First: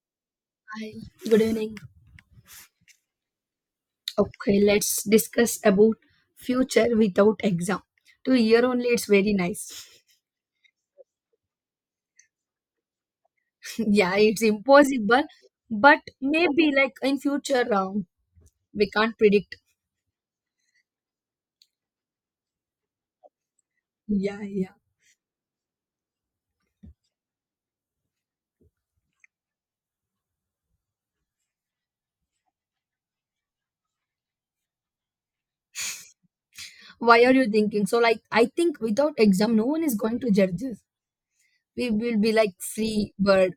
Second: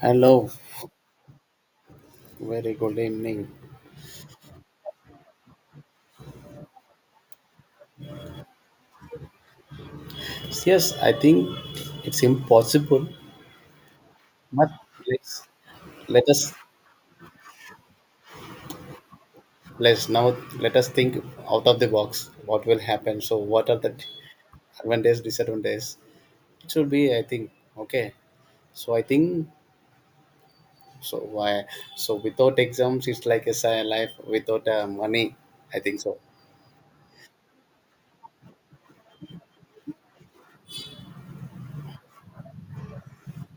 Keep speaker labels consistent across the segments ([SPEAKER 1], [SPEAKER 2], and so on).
[SPEAKER 1] Hello,
[SPEAKER 2] Hi, good evening.
[SPEAKER 1] very good evening.
[SPEAKER 2] Okay, let's discuss about future without exam. To hear only, it's very nice.
[SPEAKER 1] Yes, I think it's impossible,
[SPEAKER 2] Yeah, it's
[SPEAKER 1] but
[SPEAKER 2] impossible,
[SPEAKER 1] let's
[SPEAKER 2] but
[SPEAKER 1] let us
[SPEAKER 2] maybe like in future, we can't predict.
[SPEAKER 1] let's now let us think out of the box. What will happen? So, what are the
[SPEAKER 2] Yeah, yeah.
[SPEAKER 1] advantages, disadvantages? It should be, I think, okay. So, I think so. Why? So, without exams, it's like a life without money. I think so.
[SPEAKER 2] Why are you thinking? So, like, I think without exam, no one is going to judge us. We will be like free bird.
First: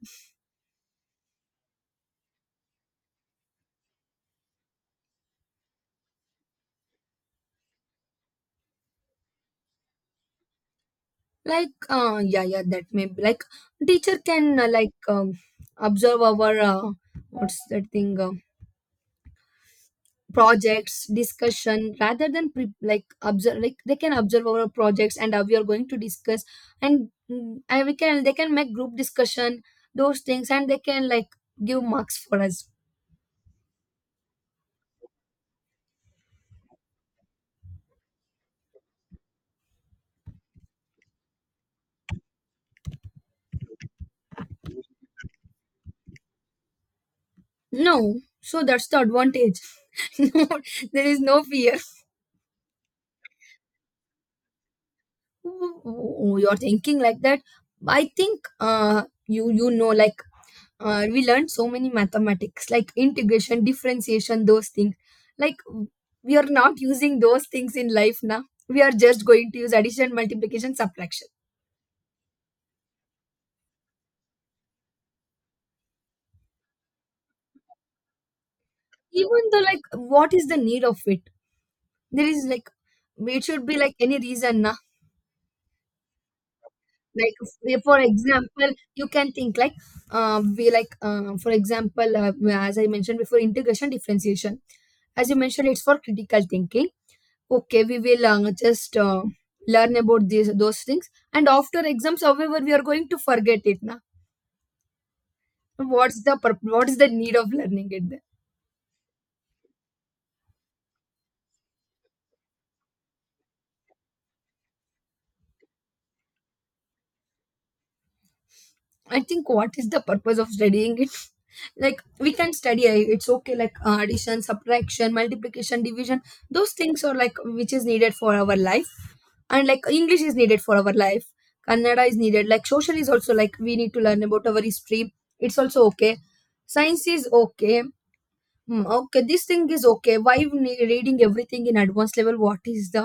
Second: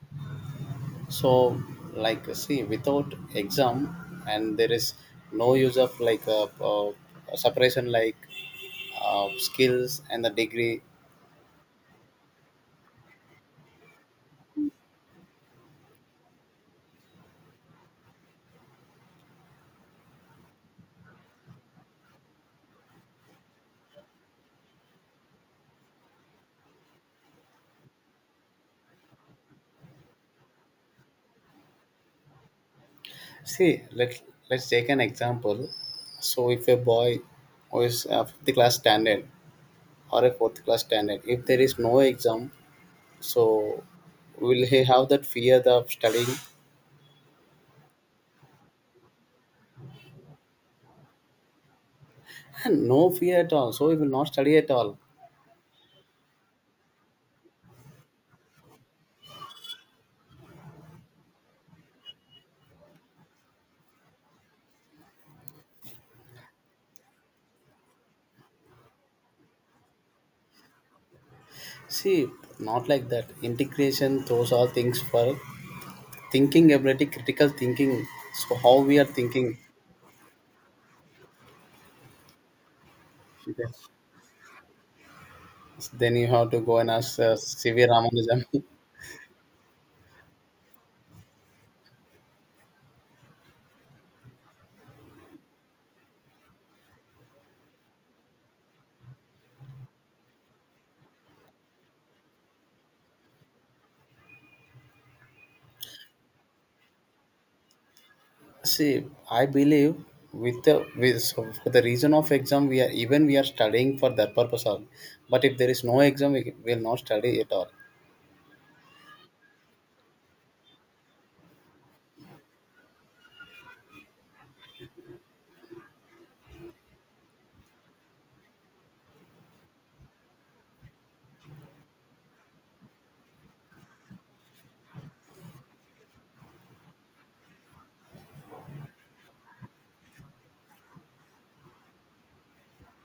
[SPEAKER 1] So, like, see, without exam, and there is no use of like a, separation, like skills and the degree.
[SPEAKER 2] Like, yeah, yeah, that may be like teacher can like observe our what's that thing? Projects discussion rather than like observe, like they can observe our projects and how we are going to discuss, and and we can they can make group discussion, those things, and they can like give marks for us.
[SPEAKER 1] See, let's take an example. So, if a boy who is fifth class standard or a fourth class standard, if there is no exam, so will he have that fear of studying?
[SPEAKER 2] No, so that's the advantage. No, there is no fear.
[SPEAKER 1] No fear at all. So he will not study at all.
[SPEAKER 2] Oh, you're thinking like that. I think you know like we learned so many mathematics like integration, differentiation, those things. Like we are not using those things in life now. We are just going to use addition, multiplication, subtraction.
[SPEAKER 1] See, not like that. Integration, those are things for thinking ability, critical thinking. So how we are
[SPEAKER 2] Even
[SPEAKER 1] thinking.
[SPEAKER 2] though, like, what is the need of it? There is like, it should be like any reason na?
[SPEAKER 1] Then you have to go and ask
[SPEAKER 2] Like
[SPEAKER 1] severe
[SPEAKER 2] for
[SPEAKER 1] Ramanujan.
[SPEAKER 2] example, you can think like, we like for example as I mentioned before, integration, differentiation, as you mentioned, it's for critical thinking. Okay, we will just learn about these those things, and after exams however we are going to forget it now. What's the what's the need of learning it then?
[SPEAKER 1] See, I believe with the with so for the reason of exam, we are studying for that purpose only. But if there is no exam, we will not study at all.
[SPEAKER 2] I think what is the purpose of studying it? Like, we can study, it's okay like, addition, subtraction, multiplication, division, those things are like which is needed for our life. And like English is needed for our life. Kannada is needed. Like social is also like, we need to learn about our history, it's also okay. Science is okay. Hmm, okay, this thing is okay. Why you need reading everything in advanced level? What is the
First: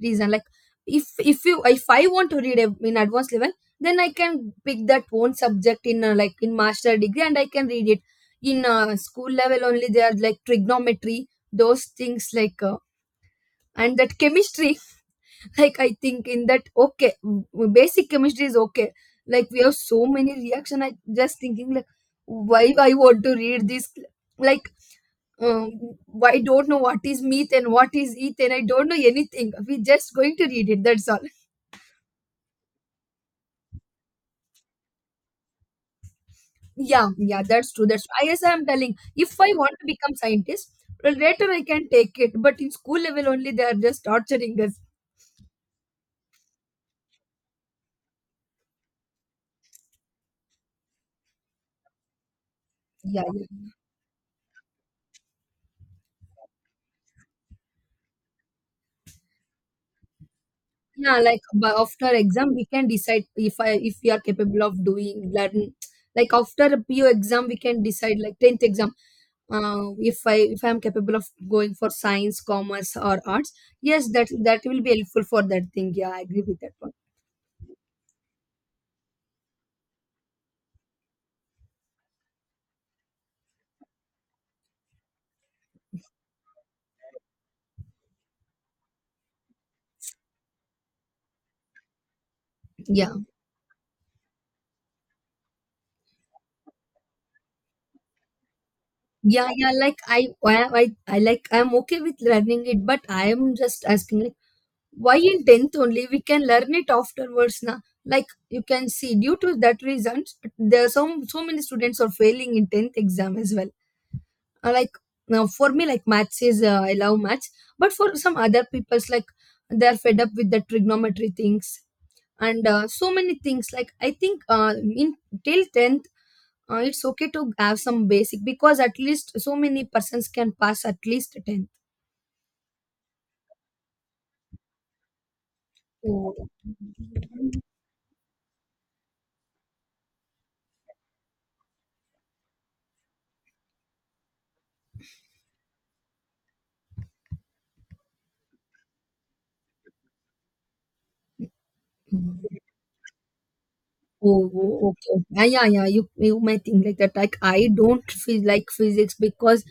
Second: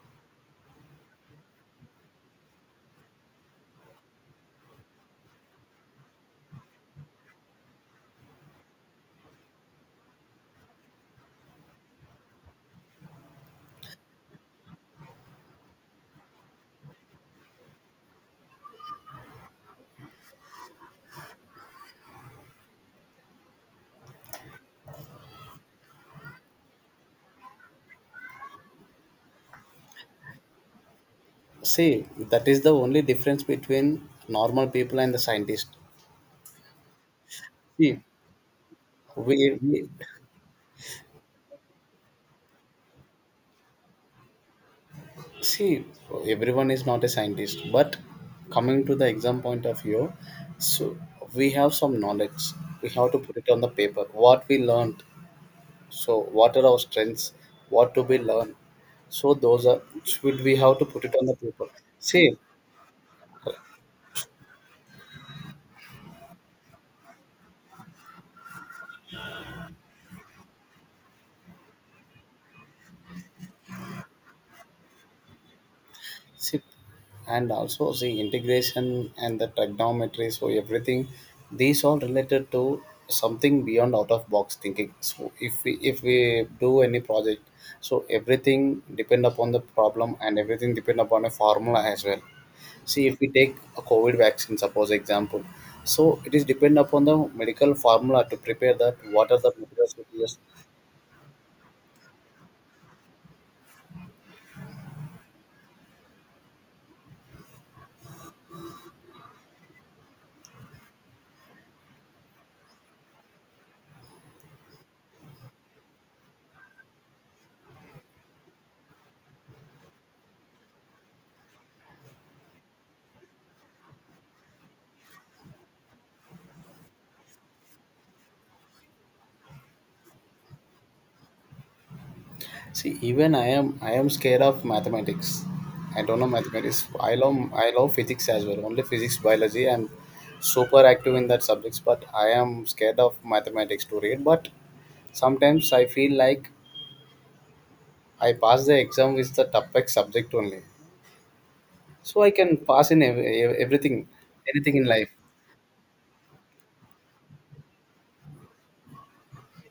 [SPEAKER 2] reason? Like, if you, if I want to read in advanced level, then I can pick that one subject in like in master degree and I can read it. In school level only, they are like trigonometry, those things like and that chemistry. Like I think in that okay, basic chemistry is okay. Like we have so many reaction. I just thinking like why I want to read this, like um, I don't know what is meat and what is Ethan. I don't know anything. We're just going to read it. That's all.
[SPEAKER 1] See, that is the only difference between normal people and the scientist.
[SPEAKER 2] Yeah, yeah, that's true.
[SPEAKER 1] See,
[SPEAKER 2] That's true. As I'm telling, if I want to
[SPEAKER 1] we
[SPEAKER 2] become scientist, well, later I can take it. But in school level only, they are just torturing us.
[SPEAKER 1] see everyone is not a scientist, but coming to the exam point of view, so we have some knowledge. We have to
[SPEAKER 2] Yeah,
[SPEAKER 1] put it on the
[SPEAKER 2] yeah.
[SPEAKER 1] paper. What we learned. So what are our strengths? What do we learn? So those are should we have to put it
[SPEAKER 2] Yeah,
[SPEAKER 1] on the
[SPEAKER 2] like
[SPEAKER 1] paper?
[SPEAKER 2] by after
[SPEAKER 1] See,
[SPEAKER 2] exam we can decide, if we are capable of doing learn, like after a P O exam we can decide, like 10th exam. If I am capable of going for science, commerce or arts, yes, that that will be helpful for that thing. Yeah, I agree with
[SPEAKER 1] SIP,
[SPEAKER 2] that one.
[SPEAKER 1] and also the integration and the trigonometry. So everything, these all related to something beyond out of box thinking. So if we do any project, so everything depend upon the problem and everything depend upon a formula as well. See
[SPEAKER 2] Yeah,
[SPEAKER 1] if we take a covid vaccine suppose example, so it is depend upon the medical formula to prepare that, what are
[SPEAKER 2] yeah,
[SPEAKER 1] the
[SPEAKER 2] yeah,
[SPEAKER 1] materials
[SPEAKER 2] like
[SPEAKER 1] we use.
[SPEAKER 2] I, I like I'm okay with learning it, but I am just asking like, why in 10th only we can learn it afterwards na? Like, you can see due to that reasons there are some, so many students are failing in 10th exam as well. Like now for me like maths is, I love maths, but for some other people's like, they are fed up with the trigonometry things and so many things. Like I think in till 10th it's okay to have some basic because at least so many persons can pass at least 10th.
[SPEAKER 1] See, even I am scared of mathematics. I don't know mathematics. I love physics as well. Only physics, biology. I'm super active in that subjects, but I am scared of mathematics to read. But sometimes I feel like I pass the exam with the toughest subject only, so I can pass in everything,
[SPEAKER 2] Oh,
[SPEAKER 1] anything in
[SPEAKER 2] oh,
[SPEAKER 1] life.
[SPEAKER 2] okay. Yeah, yeah, yeah. You may think like that. Like I don't feel like physics because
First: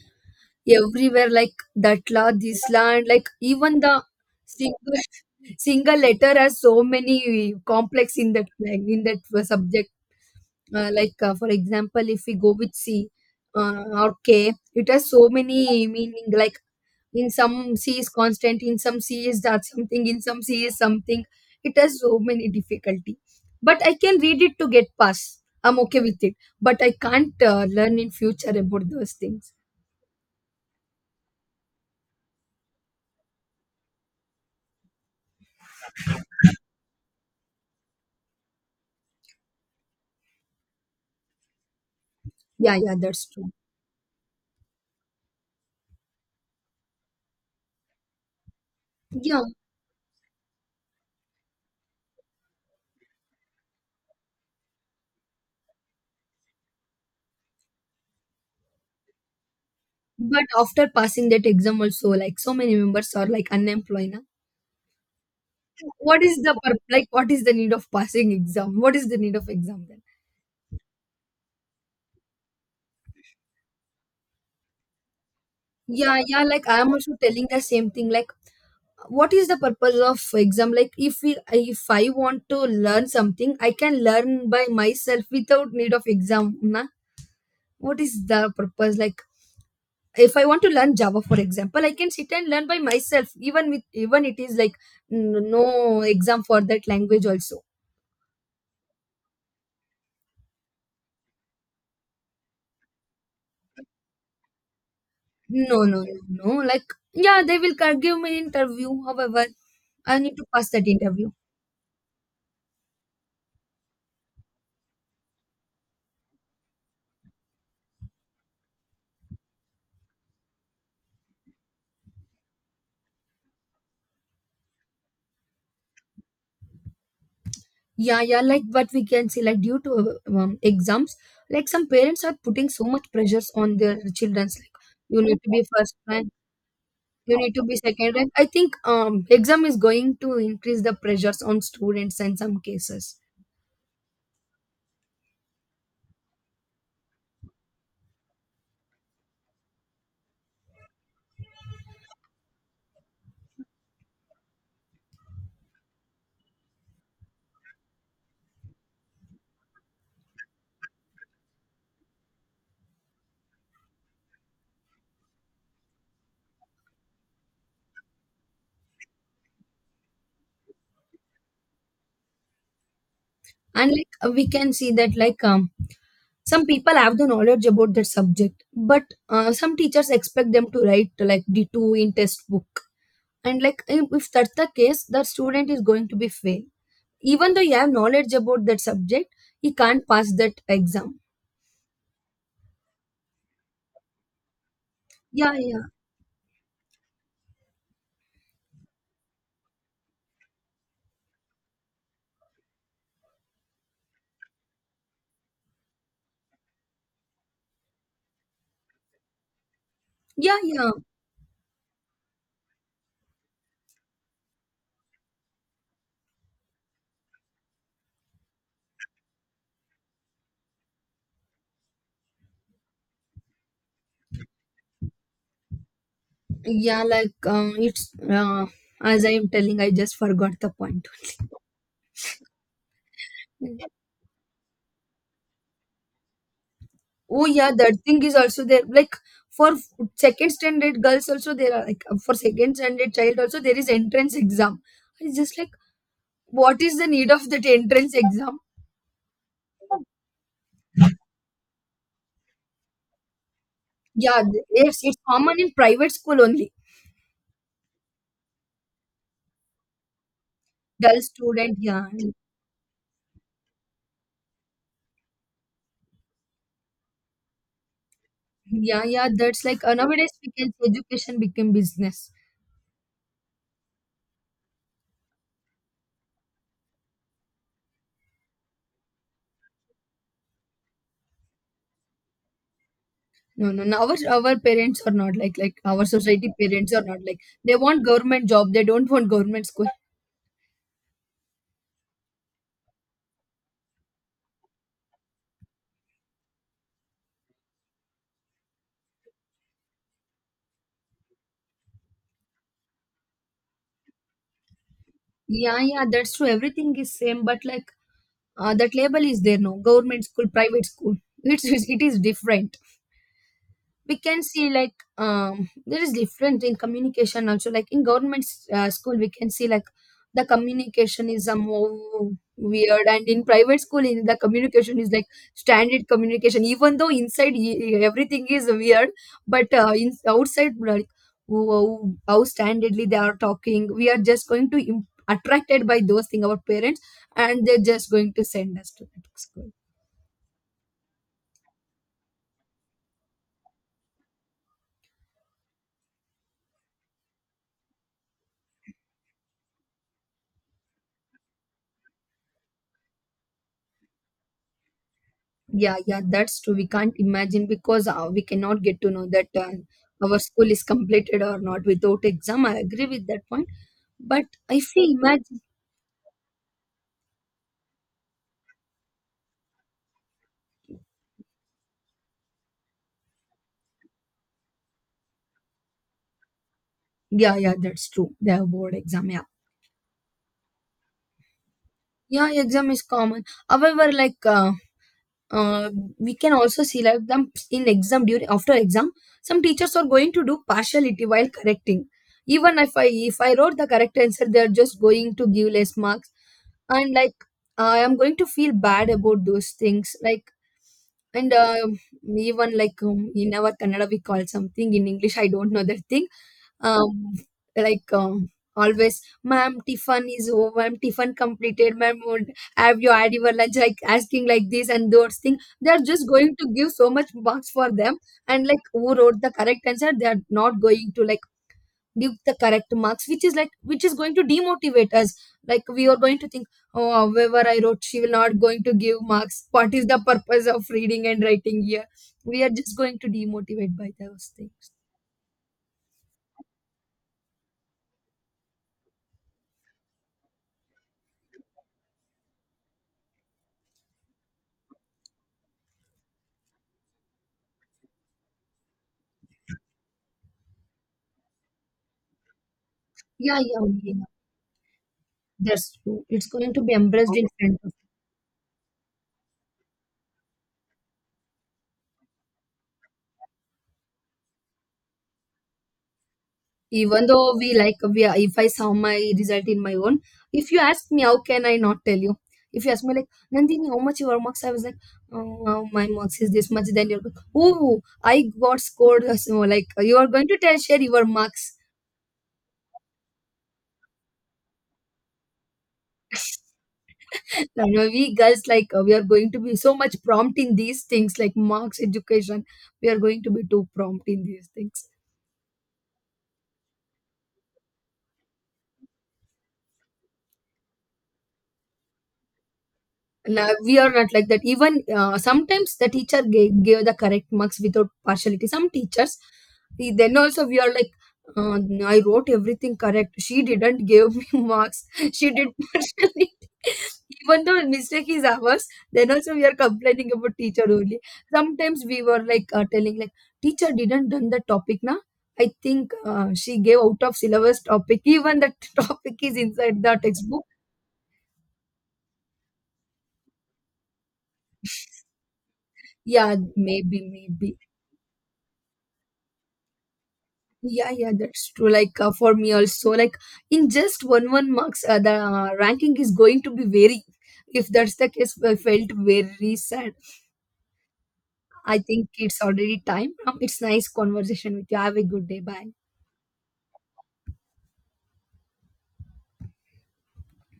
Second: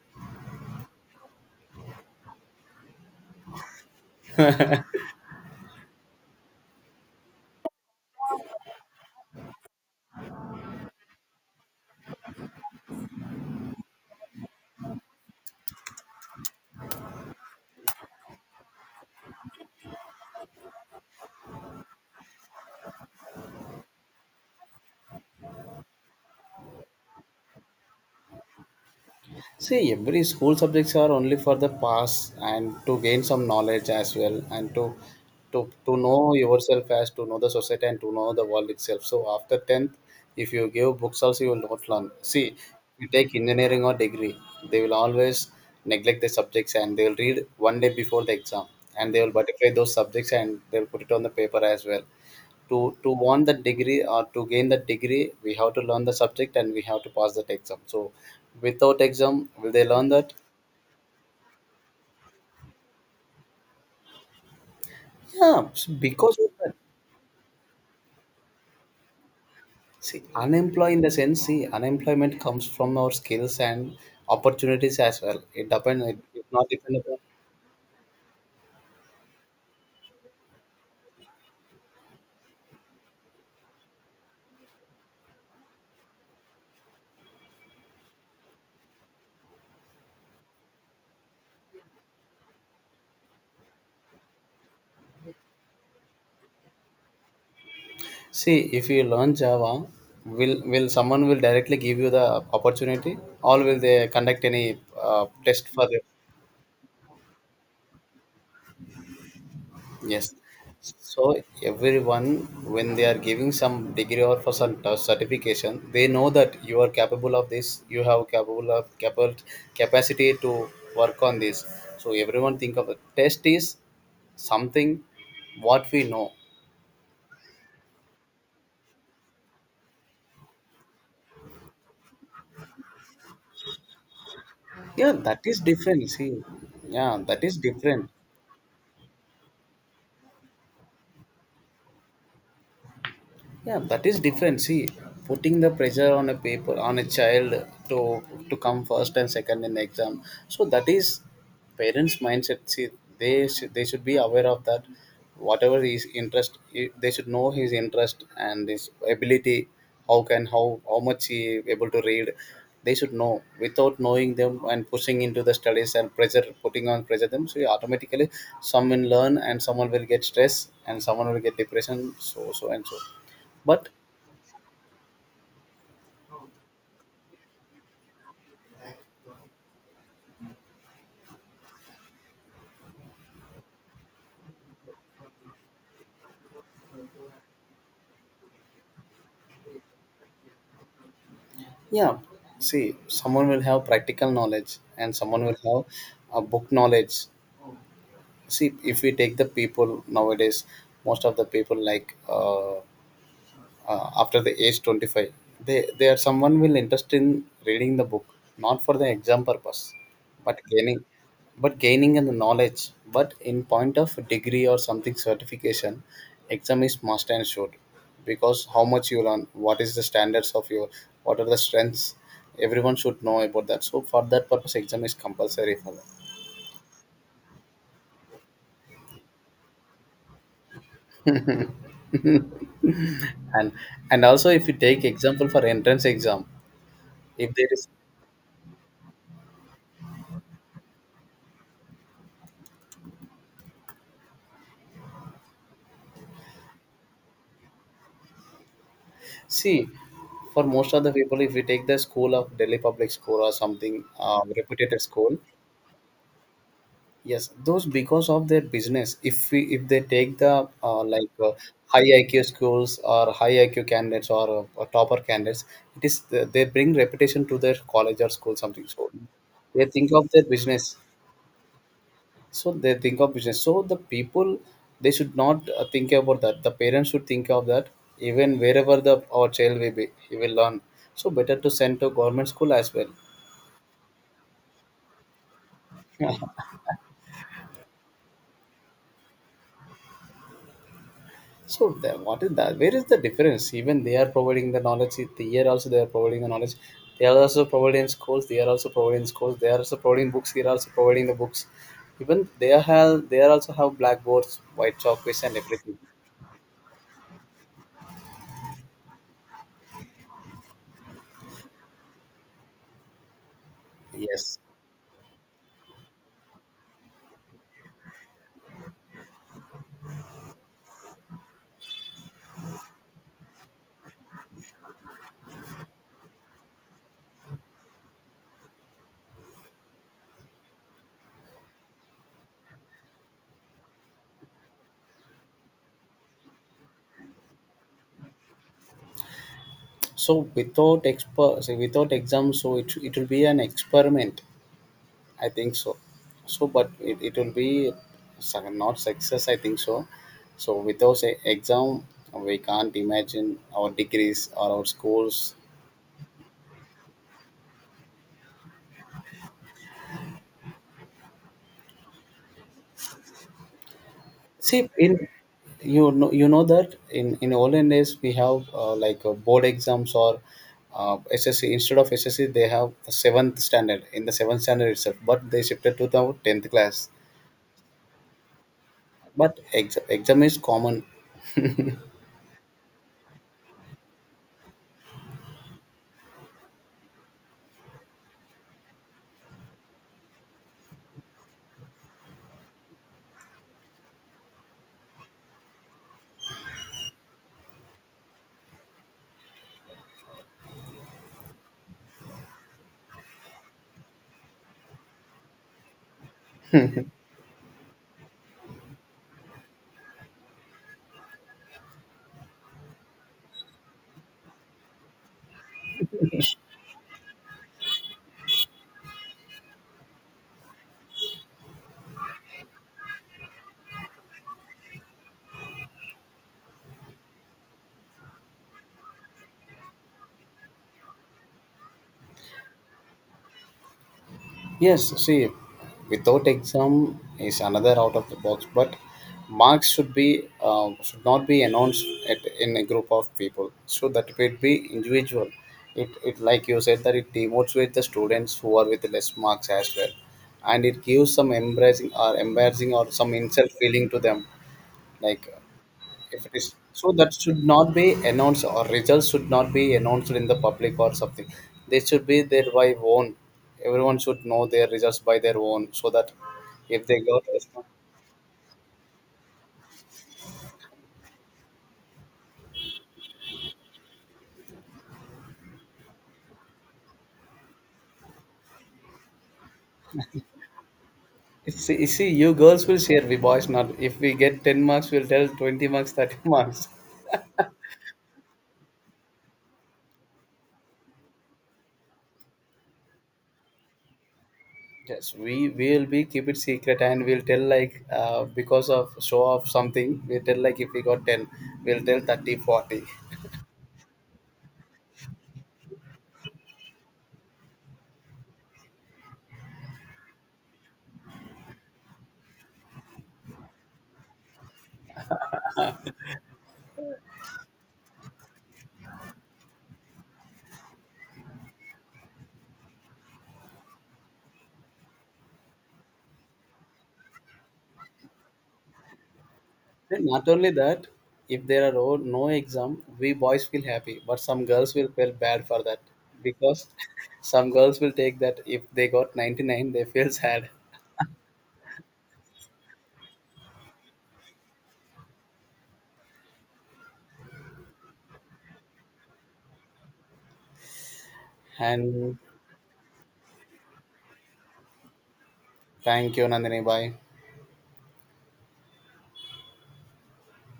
[SPEAKER 2] everywhere like that la, this la, and like even the single single letter has so many complex in that, like in that subject. Like for example, if we go with C or K, it has so many meaning. Like in some c is constant, in some c is that something, in some c is something. It has so many difficulty, but I can read it to get past, I'm okay with it, but I can't learn in future about those things.
[SPEAKER 1] See, every school subjects are only for the pass and to gain some knowledge as well, and to know yourself, as to know the society and to know the world itself. So after tenth, if you give books also, you will not learn. See,
[SPEAKER 2] Yeah, yeah,
[SPEAKER 1] you
[SPEAKER 2] that's
[SPEAKER 1] take
[SPEAKER 2] true.
[SPEAKER 1] engineering or degree, they will always neglect the subjects and they will read one day before the exam, and they will
[SPEAKER 2] Yeah,
[SPEAKER 1] butterfly those subjects and they will put it on the paper as well. to to want the degree or to gain the degree, we have to learn the subject and we have to pass that exam. So without exam, will they learn that?
[SPEAKER 2] but after passing that exam also, like so many members are like unemployed na?
[SPEAKER 1] Yeah,
[SPEAKER 2] What is
[SPEAKER 1] because of
[SPEAKER 2] the
[SPEAKER 1] that.
[SPEAKER 2] like what is the need of passing exam? What is the need of exam then?
[SPEAKER 1] See, unemployed in the sense, see unemployment comes from our skills and opportunities as well. It depend, it,
[SPEAKER 2] Yeah, yeah,
[SPEAKER 1] it
[SPEAKER 2] like
[SPEAKER 1] not
[SPEAKER 2] I'm
[SPEAKER 1] depend
[SPEAKER 2] also
[SPEAKER 1] upon.
[SPEAKER 2] telling the same thing, like what is the purpose of exam? Like if we, if I want to learn something, I can learn by myself without need of exam na? What is the purpose? Like if I want to learn java for example, I can sit and learn by myself, even with even it is like no exam for that language also.
[SPEAKER 1] See, if you learn java, will someone will directly give you the opportunity, or will they conduct any test
[SPEAKER 2] No,
[SPEAKER 1] for
[SPEAKER 2] no,
[SPEAKER 1] you?
[SPEAKER 2] no, no, like yeah, they will give me interview, however I need
[SPEAKER 1] Yes.
[SPEAKER 2] to pass that interview.
[SPEAKER 1] So everyone, when they are giving some degree or for some certification, they know that you are capable of this. You have capable of capable capacity to work on this. So everyone think of the test is something what we know.
[SPEAKER 2] Yeah, yeah, like what we can see, like due to exams, like some parents are putting so much pressures on their childrens. Like
[SPEAKER 1] Yeah,
[SPEAKER 2] you need
[SPEAKER 1] that
[SPEAKER 2] to
[SPEAKER 1] is
[SPEAKER 2] be first
[SPEAKER 1] different.
[SPEAKER 2] rank,
[SPEAKER 1] See, yeah,
[SPEAKER 2] you
[SPEAKER 1] that
[SPEAKER 2] need
[SPEAKER 1] is
[SPEAKER 2] to be
[SPEAKER 1] different.
[SPEAKER 2] second rank. I think exam is going to increase the pressures on students in some cases,
[SPEAKER 1] Yeah, that is different. See, putting the pressure on a paper on a child to to come first and second in exam, so that is parents mindset. See, they should be aware of that, whatever his interest, they should know his interest and his ability, how can how much he able to read, they should know. Without knowing them and pushing into the studies and pressure, putting on pressure them, so automatically some will learn and someone will get stress and someone will get depression, so so and so, but
[SPEAKER 2] and like we can see that like some people have the knowledge about that subject, but some teachers expect them to write like D two in test book, and like if that's the case, the student is going to be fail, even though you have knowledge about that subject he can't pass that exam.
[SPEAKER 1] yeah. See, someone will have practical knowledge and someone
[SPEAKER 2] Yeah,
[SPEAKER 1] will
[SPEAKER 2] yeah,
[SPEAKER 1] have a book knowledge. See, if we take the people nowadays, most of the people like after the age 25, they are someone will interest in reading the book, not for the exam purpose,
[SPEAKER 2] yeah.
[SPEAKER 1] but
[SPEAKER 2] Yeah,
[SPEAKER 1] gaining, in the knowledge. But in point of degree or something certification, exam is must and should, because how much you learn, what is the standards of your, what are the strengths, everyone should know about that. So for that purpose exam is compulsory for them.
[SPEAKER 2] yeah, like it's as I am telling, I just forgot the point.
[SPEAKER 1] and
[SPEAKER 2] Yeah.
[SPEAKER 1] and also if you take example for entrance exam,
[SPEAKER 2] Oh
[SPEAKER 1] if there
[SPEAKER 2] yeah,
[SPEAKER 1] is,
[SPEAKER 2] that thing is also there, like for second standard girls also, there are like for second standard child also there is entrance exam. It's just like, what is the need of that entrance exam?
[SPEAKER 1] see, for most of the people, if we take the school of Delhi public school or something
[SPEAKER 2] Yeah, yes,
[SPEAKER 1] reputed
[SPEAKER 2] it's
[SPEAKER 1] school,
[SPEAKER 2] common in private school only.
[SPEAKER 1] yes, those because of their business. If we if they take the
[SPEAKER 2] Girl student, yeah.
[SPEAKER 1] high IQ schools or high IQ candidates or, topper candidates, it is they bring reputation to their college or school something.
[SPEAKER 2] Yeah,
[SPEAKER 1] So
[SPEAKER 2] yeah, that's like
[SPEAKER 1] they think of
[SPEAKER 2] nowadays
[SPEAKER 1] their
[SPEAKER 2] we can say
[SPEAKER 1] business,
[SPEAKER 2] education became business.
[SPEAKER 1] so they think of business. So the people, they should not think about that, the parents should think of that, even wherever the our child will be he will learn, so better to send to government school as well.
[SPEAKER 2] No, no, no. Our parents are not like, like our society parents are not like, they want government job. They don't want government school.
[SPEAKER 1] So then what is that, where is the difference? Even they are providing the knowledge, the year also they are providing the knowledge, they are also providing schools, they are also providing the books, even they are have, they are also have blackboards, white chalkboards and
[SPEAKER 2] Yeah,
[SPEAKER 1] everything.
[SPEAKER 2] yeah, that's true. Everything is same, but like that label is there. No, government school, private school. It's it is different. We can
[SPEAKER 1] Yes.
[SPEAKER 2] see like there is different in communication also, like in government school we can see like the communication is a more weird, and in private school in the communication is like standard communication, even though inside everything is weird, but in outside like how standardly they are talking, we are just going to attracted by those things, our parents, and they're just going to send us to that school.
[SPEAKER 1] So without so without exam, so it will be an experiment. I think so. So, but it will be not success. I think so. So without say, exam, we can't imagine our degrees or our schools.
[SPEAKER 2] Yeah, yeah, that's true. We can't imagine because we cannot get to know that our school is completed or not without exam. I agree with that point. But
[SPEAKER 1] See,
[SPEAKER 2] if we
[SPEAKER 1] in,
[SPEAKER 2] imagine,
[SPEAKER 1] you know that in olden days we have board exams or SSC, instead of SSC they have the seventh standard, in the seventh standard itself, but they shifted to the tenth class.
[SPEAKER 2] yeah, yeah, that's true. The board exam, yeah,
[SPEAKER 1] But exam is common.
[SPEAKER 2] yeah, exam is common. However, like uh, we can also see like them in exam during after exam, some teachers are going to do partiality while correcting. Even if I wrote the correct answer, they are just going to give less marks, and like I am going to feel bad about those things. Like. And even like in our Kannada, we call something in English. I don't know that thing. Um, like um, always, ma'am, Tiffin is over. Ma'am, Tiffin completed. Ma'am, would have you had your lunch? Like asking like this and those things. They are just going to give so much marks for them. And like who wrote the correct answer, they are not going to like give the correct marks, which is like which is going to demotivate us. Like we are going to think, oh, however I wrote, she will not going to give marks. What is the purpose of reading and writing here? We are just going to demotivate by those things.
[SPEAKER 1] Yes, see, without exam is another out of the box, but marks should be, should not be announced at, in a group of people, so that it will be individual. It like you said that it demotivates the students who are with less marks as well, and it gives some embarrassing or some
[SPEAKER 2] Yeah,
[SPEAKER 1] insult
[SPEAKER 2] yeah,
[SPEAKER 1] feeling to
[SPEAKER 2] yeah,
[SPEAKER 1] them. Like,
[SPEAKER 2] that's true.
[SPEAKER 1] if
[SPEAKER 2] It's
[SPEAKER 1] it is
[SPEAKER 2] going to be
[SPEAKER 1] so, that
[SPEAKER 2] embraced in
[SPEAKER 1] should
[SPEAKER 2] front
[SPEAKER 1] not
[SPEAKER 2] of.
[SPEAKER 1] be announced or results should not be announced in the public or something. They should be there by own, everyone should know their results by their own, so that if they
[SPEAKER 2] Even
[SPEAKER 1] got
[SPEAKER 2] though
[SPEAKER 1] it's.
[SPEAKER 2] we like we are, if I saw my result in my own, if you ask me how can I not tell you. If you ask me like, nandini, how much your marks, I was like, oh, my marks is this much. Then you're like, oh, I got scored so like you are going to tell, share your marks.
[SPEAKER 1] You see, you girls will share, we boys not. If we get 10 marks we'll tell 20 marks, 30 marks.
[SPEAKER 2] Like, you know, we girls like, we are going to be so much prompt in these things, like marks, education, we are going to be too prompt in these things.
[SPEAKER 1] Yes, we will be keep it secret and we'll tell like because of show of something. We tell like if we got 10, we'll tell 30, 40.
[SPEAKER 2] No, we are not like that. Even sometimes the teacher gave the correct marks without partiality. Some teachers, eh, then also we are like, uh, I wrote everything correct. She didn't give me marks. She did partiality. Even though mistake is ours, then also we are complaining about teacher only. Sometimes we were like telling like teacher didn't done the topic na. I think she gave out of syllabus topic. Even that topic is inside the
[SPEAKER 1] And not
[SPEAKER 2] textbook.
[SPEAKER 1] only that, if there are no exam, we boys feel happy, but some girls will feel bad for that,
[SPEAKER 2] Yeah,
[SPEAKER 1] because
[SPEAKER 2] maybe,
[SPEAKER 1] some
[SPEAKER 2] maybe.
[SPEAKER 1] girls will take that if they got 99, they feel sad.
[SPEAKER 2] Yeah, yeah, that's true. Like for me also, like in just one marks, the ranking is going to be very. If that's the case, I felt very sad. I think
[SPEAKER 1] And
[SPEAKER 2] it's already time. It's nice conversation with you. Have a good day. Bye.
[SPEAKER 1] thank you, Nandini. Bye.